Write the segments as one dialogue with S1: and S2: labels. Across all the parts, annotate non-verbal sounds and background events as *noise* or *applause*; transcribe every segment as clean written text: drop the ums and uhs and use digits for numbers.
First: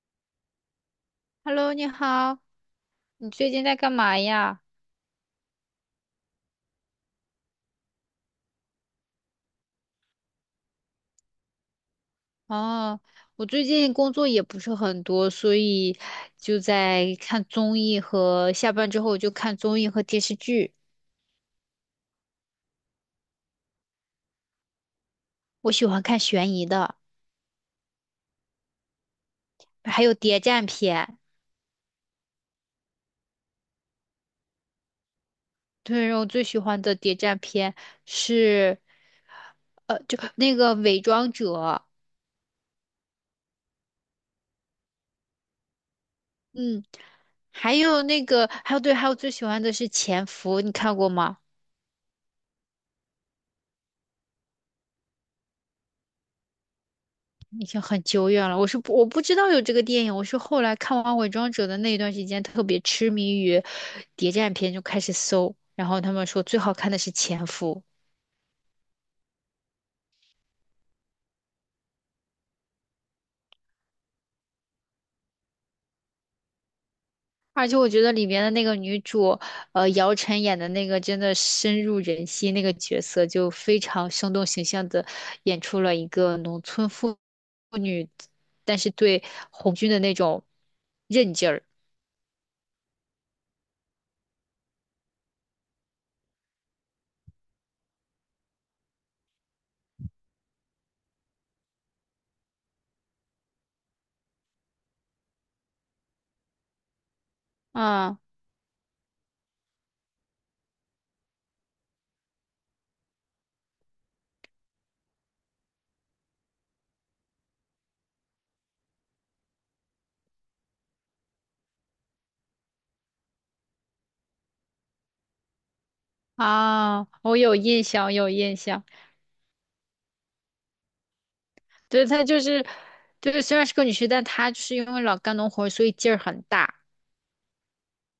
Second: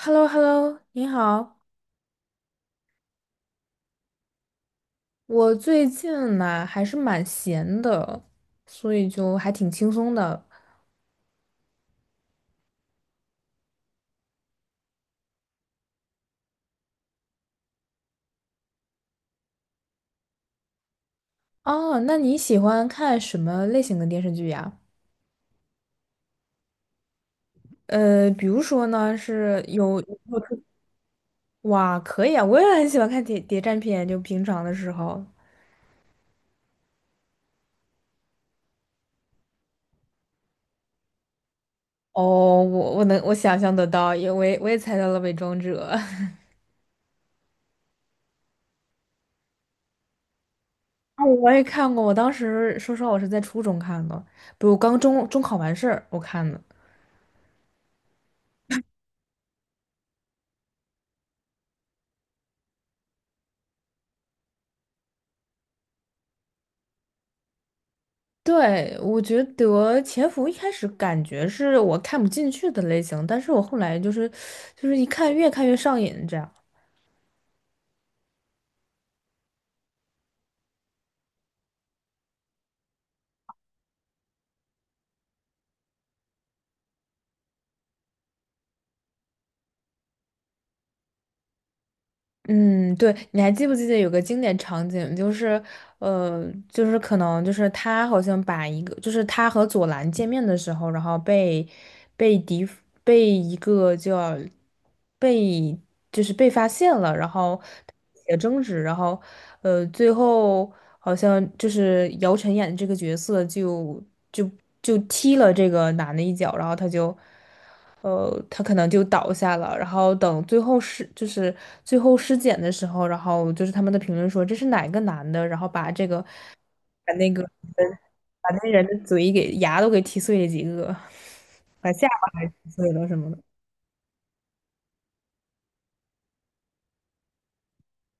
S1: h e l l o h e l l o 你好。
S2: Hello，你好，你最近在干嘛呀？
S1: 我最近嘛还是蛮闲的，所以就还挺轻松的。
S2: 哦，我最近工作也不是很多，所以就在看综艺和下班之后就看综艺和电视剧。
S1: 哦，那你喜欢看什么类型的电视剧呀？
S2: 我喜欢看悬疑的，
S1: 比如说呢，是有
S2: 还有
S1: 有没
S2: 谍
S1: 有特
S2: 战片。
S1: *clears throat* 哇，可以啊，我也很喜欢看谍战片，就平常的时候。
S2: 对，我最喜欢的谍战片是，就那个《伪装者》，
S1: 哦，我想象得到，因为我也猜到了《伪装者》*laughs*
S2: 嗯，还有那个，还有对，还有最喜欢的是《潜伏》，你看过
S1: 啊，
S2: 吗？
S1: 我也看过，我当时说实话，我是在初中看的，不，我刚中考完事儿我看的。
S2: 已经很久远了。我不知道有这个电影，我是后来看完《伪装者》的那一段时间，特别痴迷于谍战片，就开始搜。然后他们说最好看的是《潜伏》，
S1: 对，我觉得潜伏一开始感觉是我看不进去的类型，但是我后来就是一看越看越上瘾这样。
S2: 而且我觉得里面的那个女主，姚晨演的那个真的深入人心，那个角色就非常生动形象的演出了一个农村妇女，但是对红军的那种韧劲儿。
S1: 嗯，对，你还记不记得有个经典场景，就是，就是可能就是他好像把一个，就是他和左蓝见面的时候，然后被敌被一个叫被就是被发现了，然后
S2: 啊
S1: 也争执，然后最后好像就是姚晨演的这个角色就就踢了这个男的一脚，然后他就。他可能就倒下了。然后等最后尸检的时候，然后就是他们的评论说这是哪个男的，然后把这个把那
S2: 我
S1: 个
S2: 有印象，有
S1: 把
S2: 印
S1: 那
S2: 象。
S1: 人的嘴给牙都给踢碎了几个，把
S2: 对，
S1: 下
S2: 她
S1: 巴
S2: 就
S1: 还
S2: 是，
S1: 踢碎了什么的。
S2: 对，虽然是个女婿，但她就是因为老干农活儿所以劲儿很大。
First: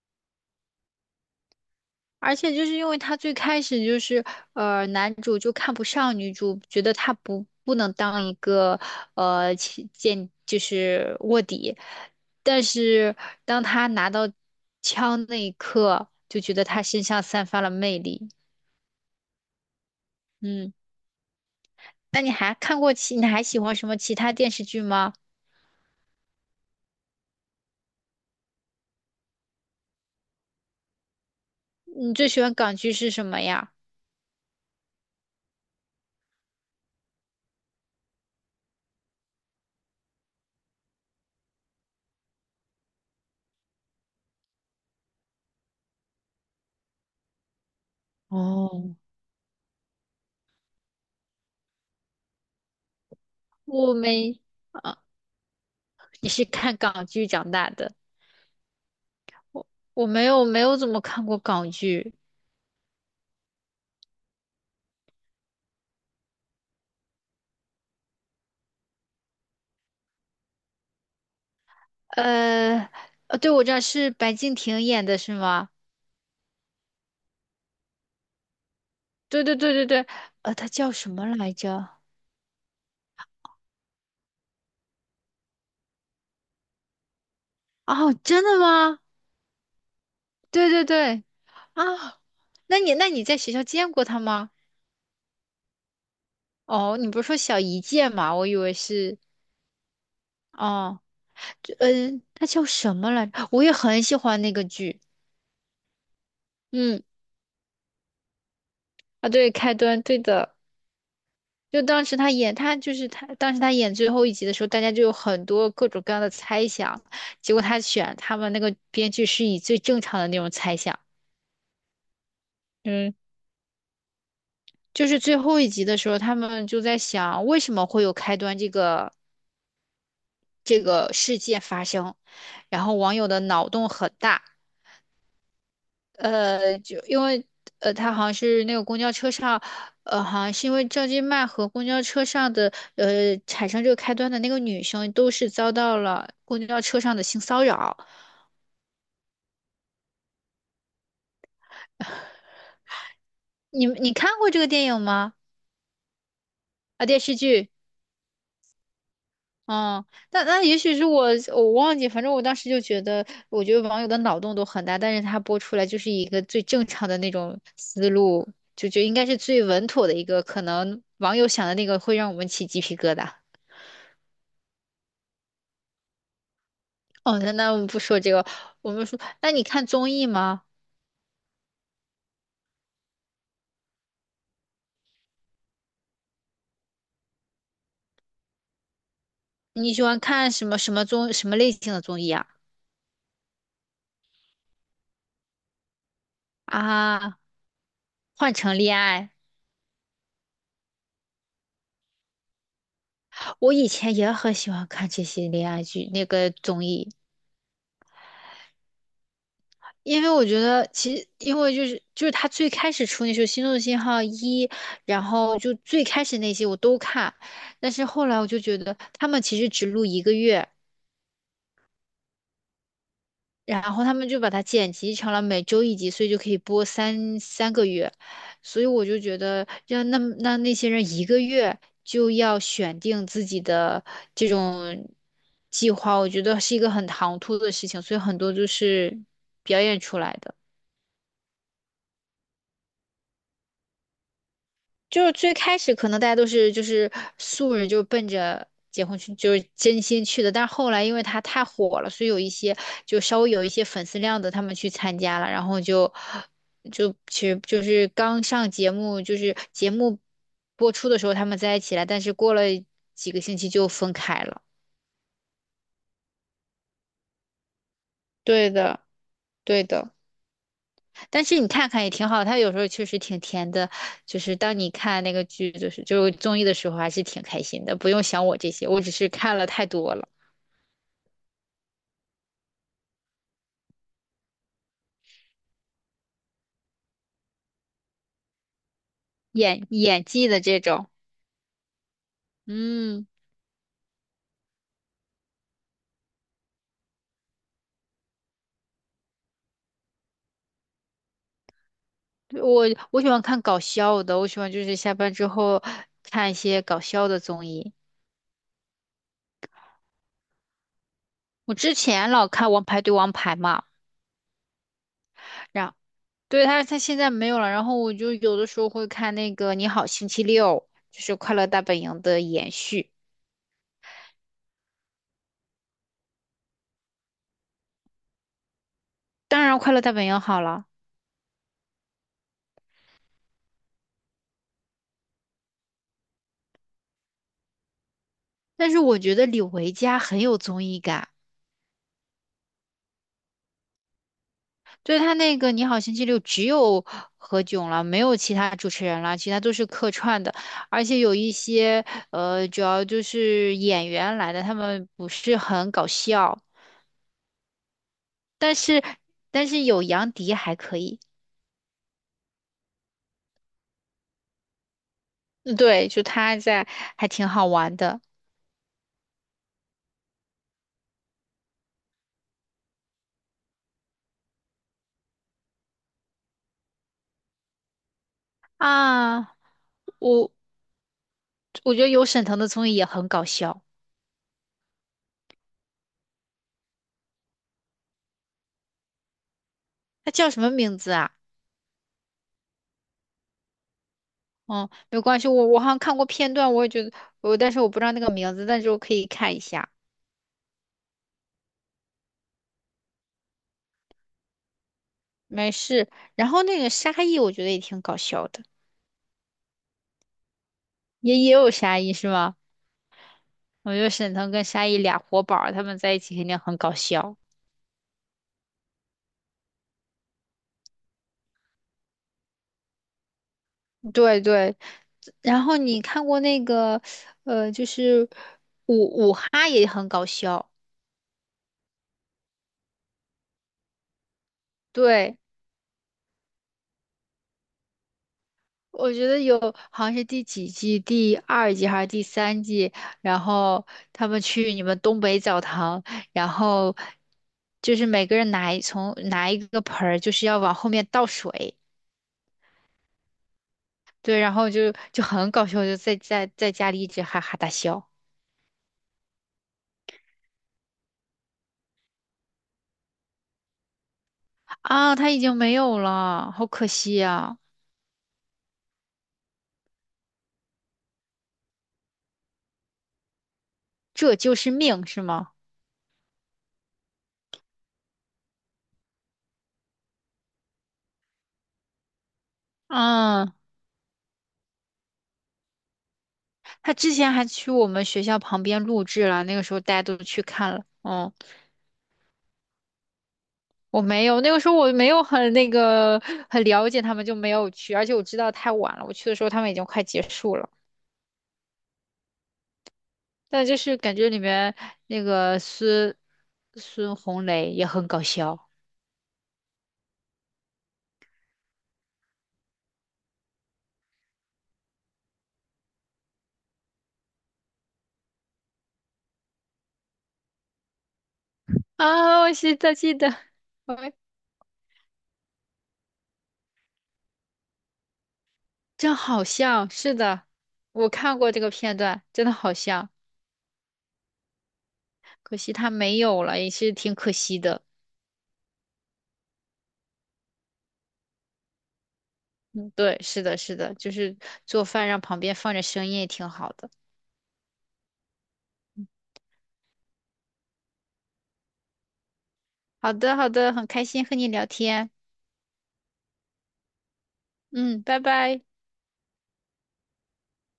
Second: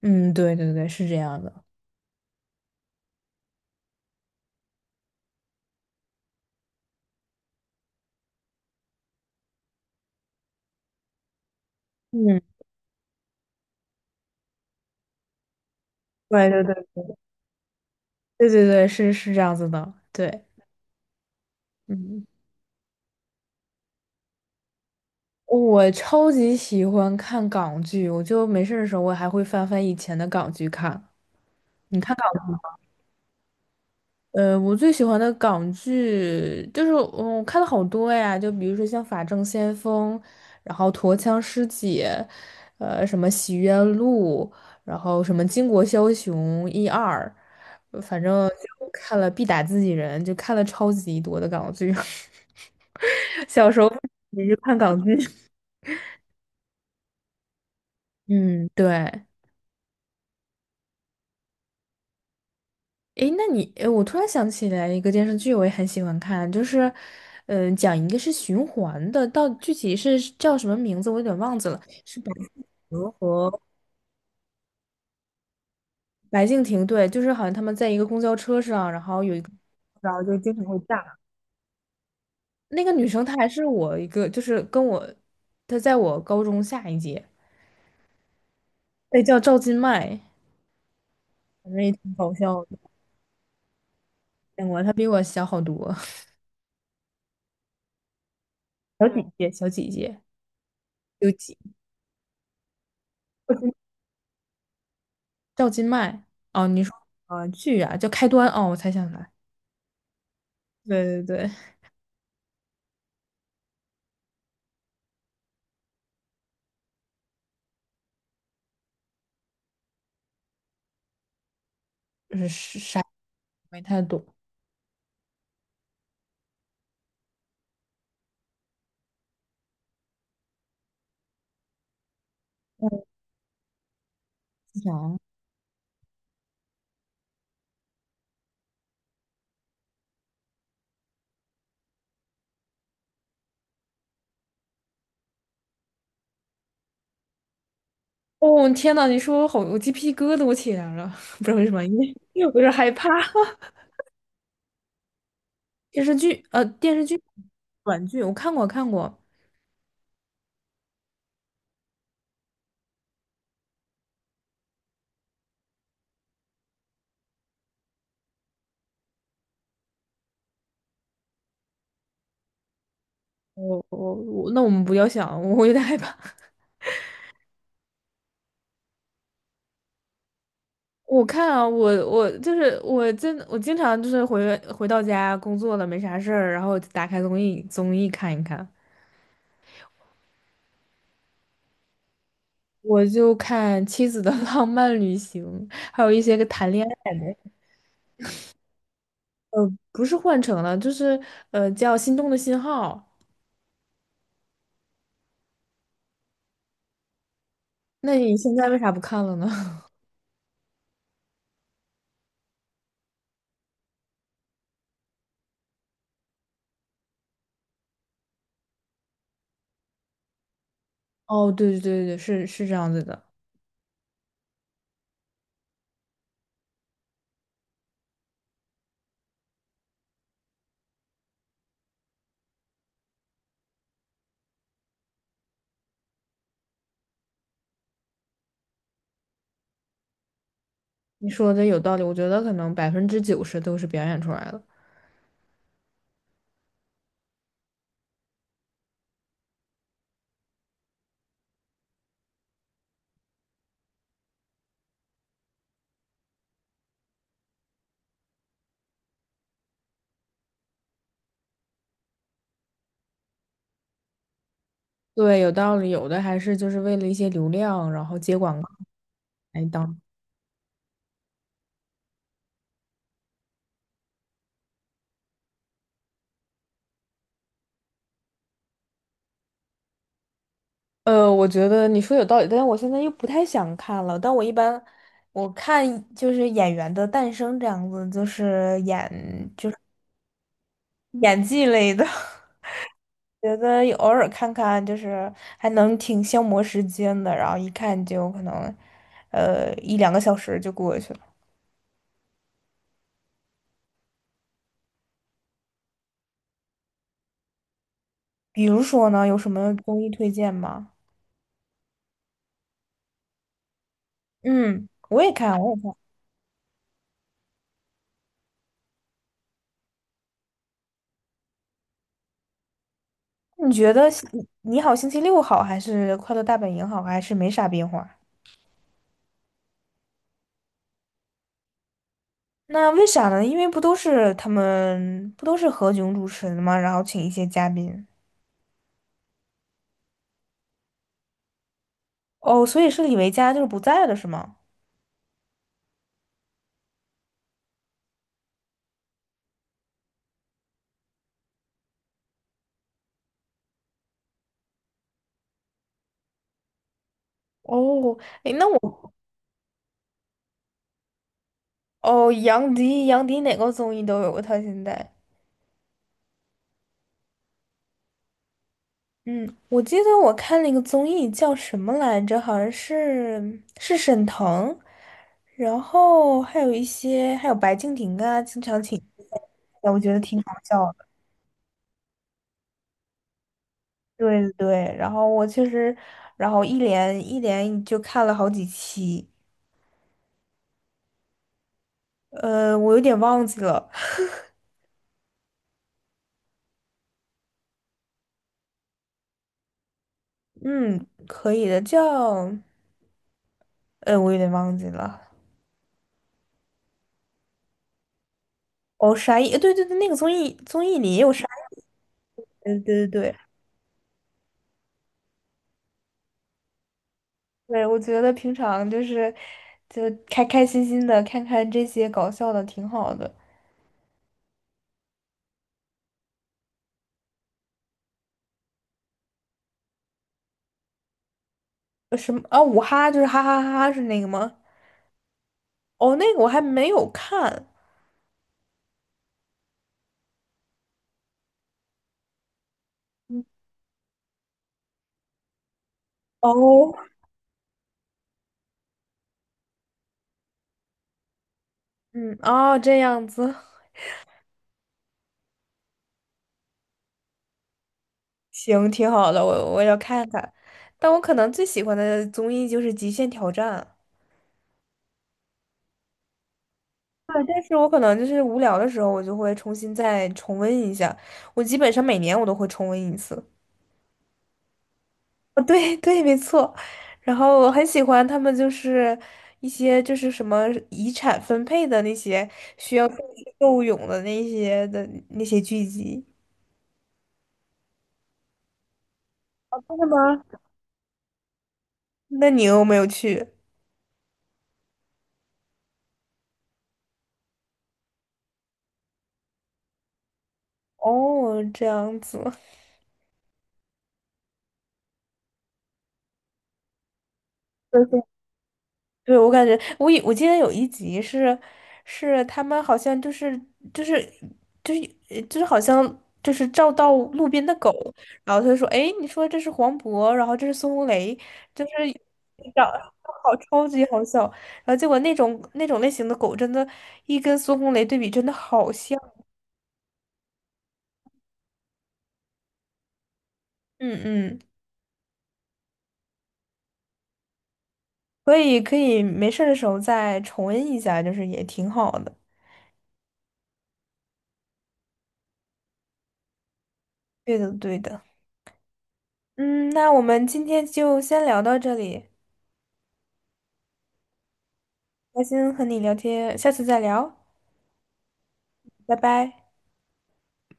S1: 嗯，对对对，是这样的。
S2: 而且就是因为她最开始就是，男主就看不上女主，觉得她不能当一个呃起间就是卧底。
S1: 嗯，
S2: 但是当她拿到枪那一刻，就
S1: 对
S2: 觉得她
S1: 对
S2: 身
S1: 对
S2: 上散发了魅力。
S1: 对对对，是这样子的。对，
S2: 嗯，那
S1: 嗯，
S2: 你还看过其，你还喜欢什么其他电视剧吗？
S1: 我超级喜欢看港剧，我就没事儿的时候我还会翻翻以前的港剧看。你
S2: 你
S1: 看
S2: 最
S1: 港？
S2: 喜欢
S1: 剧？
S2: 港剧是什么呀？
S1: 我最喜欢的港剧就是，我看了好多呀，就比如说像《法证先锋》，然后《陀枪师姐》，什么《洗冤录》，然后什么《巾帼枭雄》一二，反正就
S2: 哦，
S1: 看了必打自己人，就看了超级多的港剧。*laughs* 小时候
S2: 我没。
S1: 也是看港
S2: 啊
S1: 剧，
S2: 你是看港剧长大的？
S1: *laughs* 嗯，对。
S2: 我没有怎么看过港剧。
S1: 诶，那你，诶，我突然想起来一个电视剧，我也很喜欢看，就是，讲一个是循环的，到具体是叫什么名字，我有点忘记了，是百
S2: 呃，
S1: 合
S2: 对，
S1: 和
S2: 我知道是白敬亭演的是吗？
S1: 白敬亭，对，就是好像他们在一个公交车上，然后有一
S2: 对
S1: 个，
S2: 对对对对，
S1: 然后就
S2: 呃，
S1: 经常
S2: 他
S1: 会
S2: 叫什
S1: 炸。
S2: 么来着？
S1: 那个女生她还是我一个，就是跟我，她在我高中下一届，
S2: 哦，真的吗？
S1: 那叫赵今麦，
S2: 对对对，
S1: 反正也挺
S2: 啊，
S1: 搞笑的，
S2: 那你在学校见过他吗？
S1: 见过，她比我小好多，
S2: 哦，你不是说小一届吗？我以为
S1: 小
S2: 是，
S1: 姐姐，小姐姐，几届。
S2: 哦，
S1: 有几
S2: 这嗯，他叫什么来着？我也很喜欢那个剧。
S1: 赵今麦哦，你说
S2: 嗯，
S1: 剧啊叫开端哦，我才想起
S2: 啊，
S1: 来，
S2: 对，开端，对的。
S1: 对对对，
S2: 就当时他演，他就是他，当时他演最后一集的时候，大家就有很多各种各样的猜想，结果他选他们那个编剧是以最正常的那种猜想，
S1: 就是啥也
S2: 嗯，
S1: 没太懂。
S2: 就是最后一集的时候，他们就在想为什么会有开端这个事件发生，然后网友的脑洞很大，
S1: 想
S2: 就因为他好像是那个公交车上，好像是因为赵今麦和公交车上的产生这个开端的那个女生，都是遭到了公交车上的性骚扰。
S1: 哦天呐，你说我好，我鸡皮疙瘩我起来了，*laughs* 不知道为什么，因为我有点害怕。*laughs*
S2: 你你看过这个电影吗？
S1: 电视剧呃电视
S2: 啊，电
S1: 剧
S2: 视剧？
S1: 短剧我看过看过，
S2: 嗯，那那也许是我忘记，反正我当时就觉得，我觉得网友的脑洞都很大，但是他播出来就是一个最正常的那种思路，就应该是最稳妥的一个，可能网友想的那个会让我们起鸡皮疙瘩。
S1: 我我我那我们不要想，我有点害怕。*laughs*
S2: 哦，那那我们不说这个，我们说，那你看综艺吗？
S1: 我看啊，我就是我真我经常就是回到家工作了没啥事儿，然后打开综艺看一看。
S2: 你喜欢看什么什么综什么类型的综艺啊？
S1: 我就看《妻子的 *laughs* 浪漫旅行》，还有一些个谈恋爱的
S2: 啊，换成恋爱，
S1: 不是换成了，就是叫《心动的信号》。
S2: 我以前也很喜欢看这些恋爱剧那个综艺，
S1: 那你现在为啥不看了呢？
S2: 因为我觉得其实因为就是他最开始出那时候《心动信号一》，然后就最开始那些我都看，但是后来我就觉得他们其实只录一个月。
S1: *laughs* 哦，对对对对，是这样子的，
S2: 然后他们就把它剪辑成了每周一集，所以就可以播三个月。所以我就觉得，让那些人一个月就要选定自己的这种计划，我觉得是一个很唐突的事情，所以很多就是表演出来的。
S1: 你说的有道理。我觉得可能90%都是表演出来的。
S2: 就是最开始可能大家都是就是素人，就是奔着结婚去，就是真心去的。但是后来因为他太火了，所以有一些就稍微有一些粉丝量的，他们去参加了，然后就其实就是刚上节目，就是节目播出的时候他们在一起了，但是过了几个星期就分开了。
S1: 对，有道理，有的还是就是为了一些流量，然后接广告
S2: 对的，
S1: 来
S2: 对
S1: 当。
S2: 的。但是你看看也挺好，它有时候确实挺甜的，就是当你看那个剧，就是综艺的时候，还是挺开心的。不用想我这些，我只是看了太多了，
S1: 我觉得你说有道理，但是我现在又不太想看了。但我一般我看就是演员的诞生这样子，就是演
S2: 演技的这种，
S1: 演技类的，
S2: 嗯，
S1: *laughs* 觉得有偶尔看看就是还能挺消磨时间的，然后一看就可能，一两个小时就过去了。
S2: 我我喜欢看搞笑的，我喜欢就是下班之后看一些搞笑的综艺。
S1: 比如说呢，有什么综艺推荐吗？
S2: 我之前老看《王牌对王牌》嘛，
S1: 嗯，我也看，我也看。
S2: 然对他现在没有了，然后我就有的时候会看那个《你好星期六》，就是《快乐大本营》的延续。
S1: 你觉得星《你好星期六》好，还是《快乐大本营》好，还是没啥变化？
S2: 当然，《快乐大本营》好了。
S1: 那为啥呢？因为不都是他们不都是何炅主持的吗？然后请一些嘉宾。
S2: 但是我觉得李维嘉很有综艺感，
S1: 哦，所以是李维嘉就是不在了，是吗？
S2: 对他那个《你好星期六》只有何炅了，没有其他主持人了，其他都是客串的，而且有一些主要就是演员来的，他们不是很搞笑，
S1: 哦，诶，那
S2: 但
S1: 我。
S2: 是但是有杨迪还可以，
S1: 哦，杨迪，杨迪哪个综艺都有过他现在。
S2: 嗯对，就他在还挺好玩的
S1: 嗯，我记得我看了一个综艺叫什么来着，好像是是沈腾，然后还有一些还有白敬亭啊，经常请，
S2: 啊，
S1: 哎我觉得挺
S2: 我
S1: 好笑的。
S2: 我觉得有沈腾的综艺也很搞笑，
S1: 对对对，然后我确实，然后一连就看了好几期，
S2: 他叫什么名字啊？
S1: 我有点忘记了，
S2: 哦，没关系，我好像看过片段，我也觉得我，但是我不知道那个名字，但是我可以看一下，
S1: 嗯，可以的，叫，我有点忘记了。
S2: 没事。然后那个沙溢，我觉得也挺搞笑的，
S1: 哦，沙溢，对对对，那个综艺里也有
S2: 也
S1: 沙
S2: 也有
S1: 溢，
S2: 沙溢是吗？
S1: 对对对。
S2: 我觉得沈腾跟沙溢俩活宝儿他们在一起肯定很搞笑。
S1: 对，我觉得平常就是就开开心心的看看这些搞笑的，挺好的。
S2: 对对，然后你看过那个，就是五五哈也很搞笑，
S1: 什么啊？五哈就是哈哈哈哈是那个吗？
S2: 对。
S1: 哦，那个我还没有看。
S2: 我觉得有，好像是第几季，第二季还是第三季，然
S1: 嗯
S2: 后他们去你们东北澡堂，然
S1: 哦，
S2: 后就是每个人拿一个盆儿，就是要往后面倒水，
S1: 嗯，哦，这样子，
S2: 对，然后就很搞笑，就在在家里一直哈哈大笑
S1: 行，挺好的，我我要看看。但我可能最喜欢的综艺就是《极限挑战》。
S2: 啊，他已经没有了，好可惜
S1: 啊，
S2: 呀、
S1: 但是我可能就是无聊的时候，我就会重新再重温一下。我基本上每年我都会重温一次。
S2: 这就是命，是吗？
S1: 哦，对对，没错。然后我很喜欢他们，就是一些就是什么遗产分配的那些需要斗
S2: 嗯，
S1: 智斗勇的那些的那些剧集。
S2: 他之前还去我们学校旁边录制了，那个时候
S1: 哦，
S2: 大
S1: 真
S2: 家
S1: 的
S2: 都
S1: 吗？
S2: 去看了，嗯
S1: 那你有没有去？
S2: 我没有，那个时候我没有很那个很了解他们，就没有去，而且我知道太晚了，我去的时候他们已经快结束了。
S1: 哦，这样子。
S2: 但就是感觉里面那个孙红雷也很搞
S1: *laughs*
S2: 笑
S1: 对，我感觉我记得有一集是他们好像就是就是就是好像就是照到路边的狗，然后他就说："哎，你说这是黄渤，然后这是孙红雷，就是
S2: 啊，我记
S1: 长
S2: 在记得，
S1: 好超级
S2: 哎，
S1: 好笑。"然后结果那种类型的狗真的，一跟孙红雷对比真的好
S2: 真
S1: 像。
S2: 好像是的，我看过这个片段，真的好像，
S1: 嗯嗯，
S2: 可惜他没有了，也是挺可惜的。
S1: 可以可以，没事儿的时候再重温一下，就是也挺好的。
S2: 嗯，对，是的，是的，就是做饭让旁边放着声音也挺好的。
S1: 对的对的。嗯，那我们今天就先聊到这里。
S2: 好的，好的，很开心和你聊天。
S1: 开心和你聊天，下次再聊，
S2: 嗯，拜拜。
S1: 拜拜。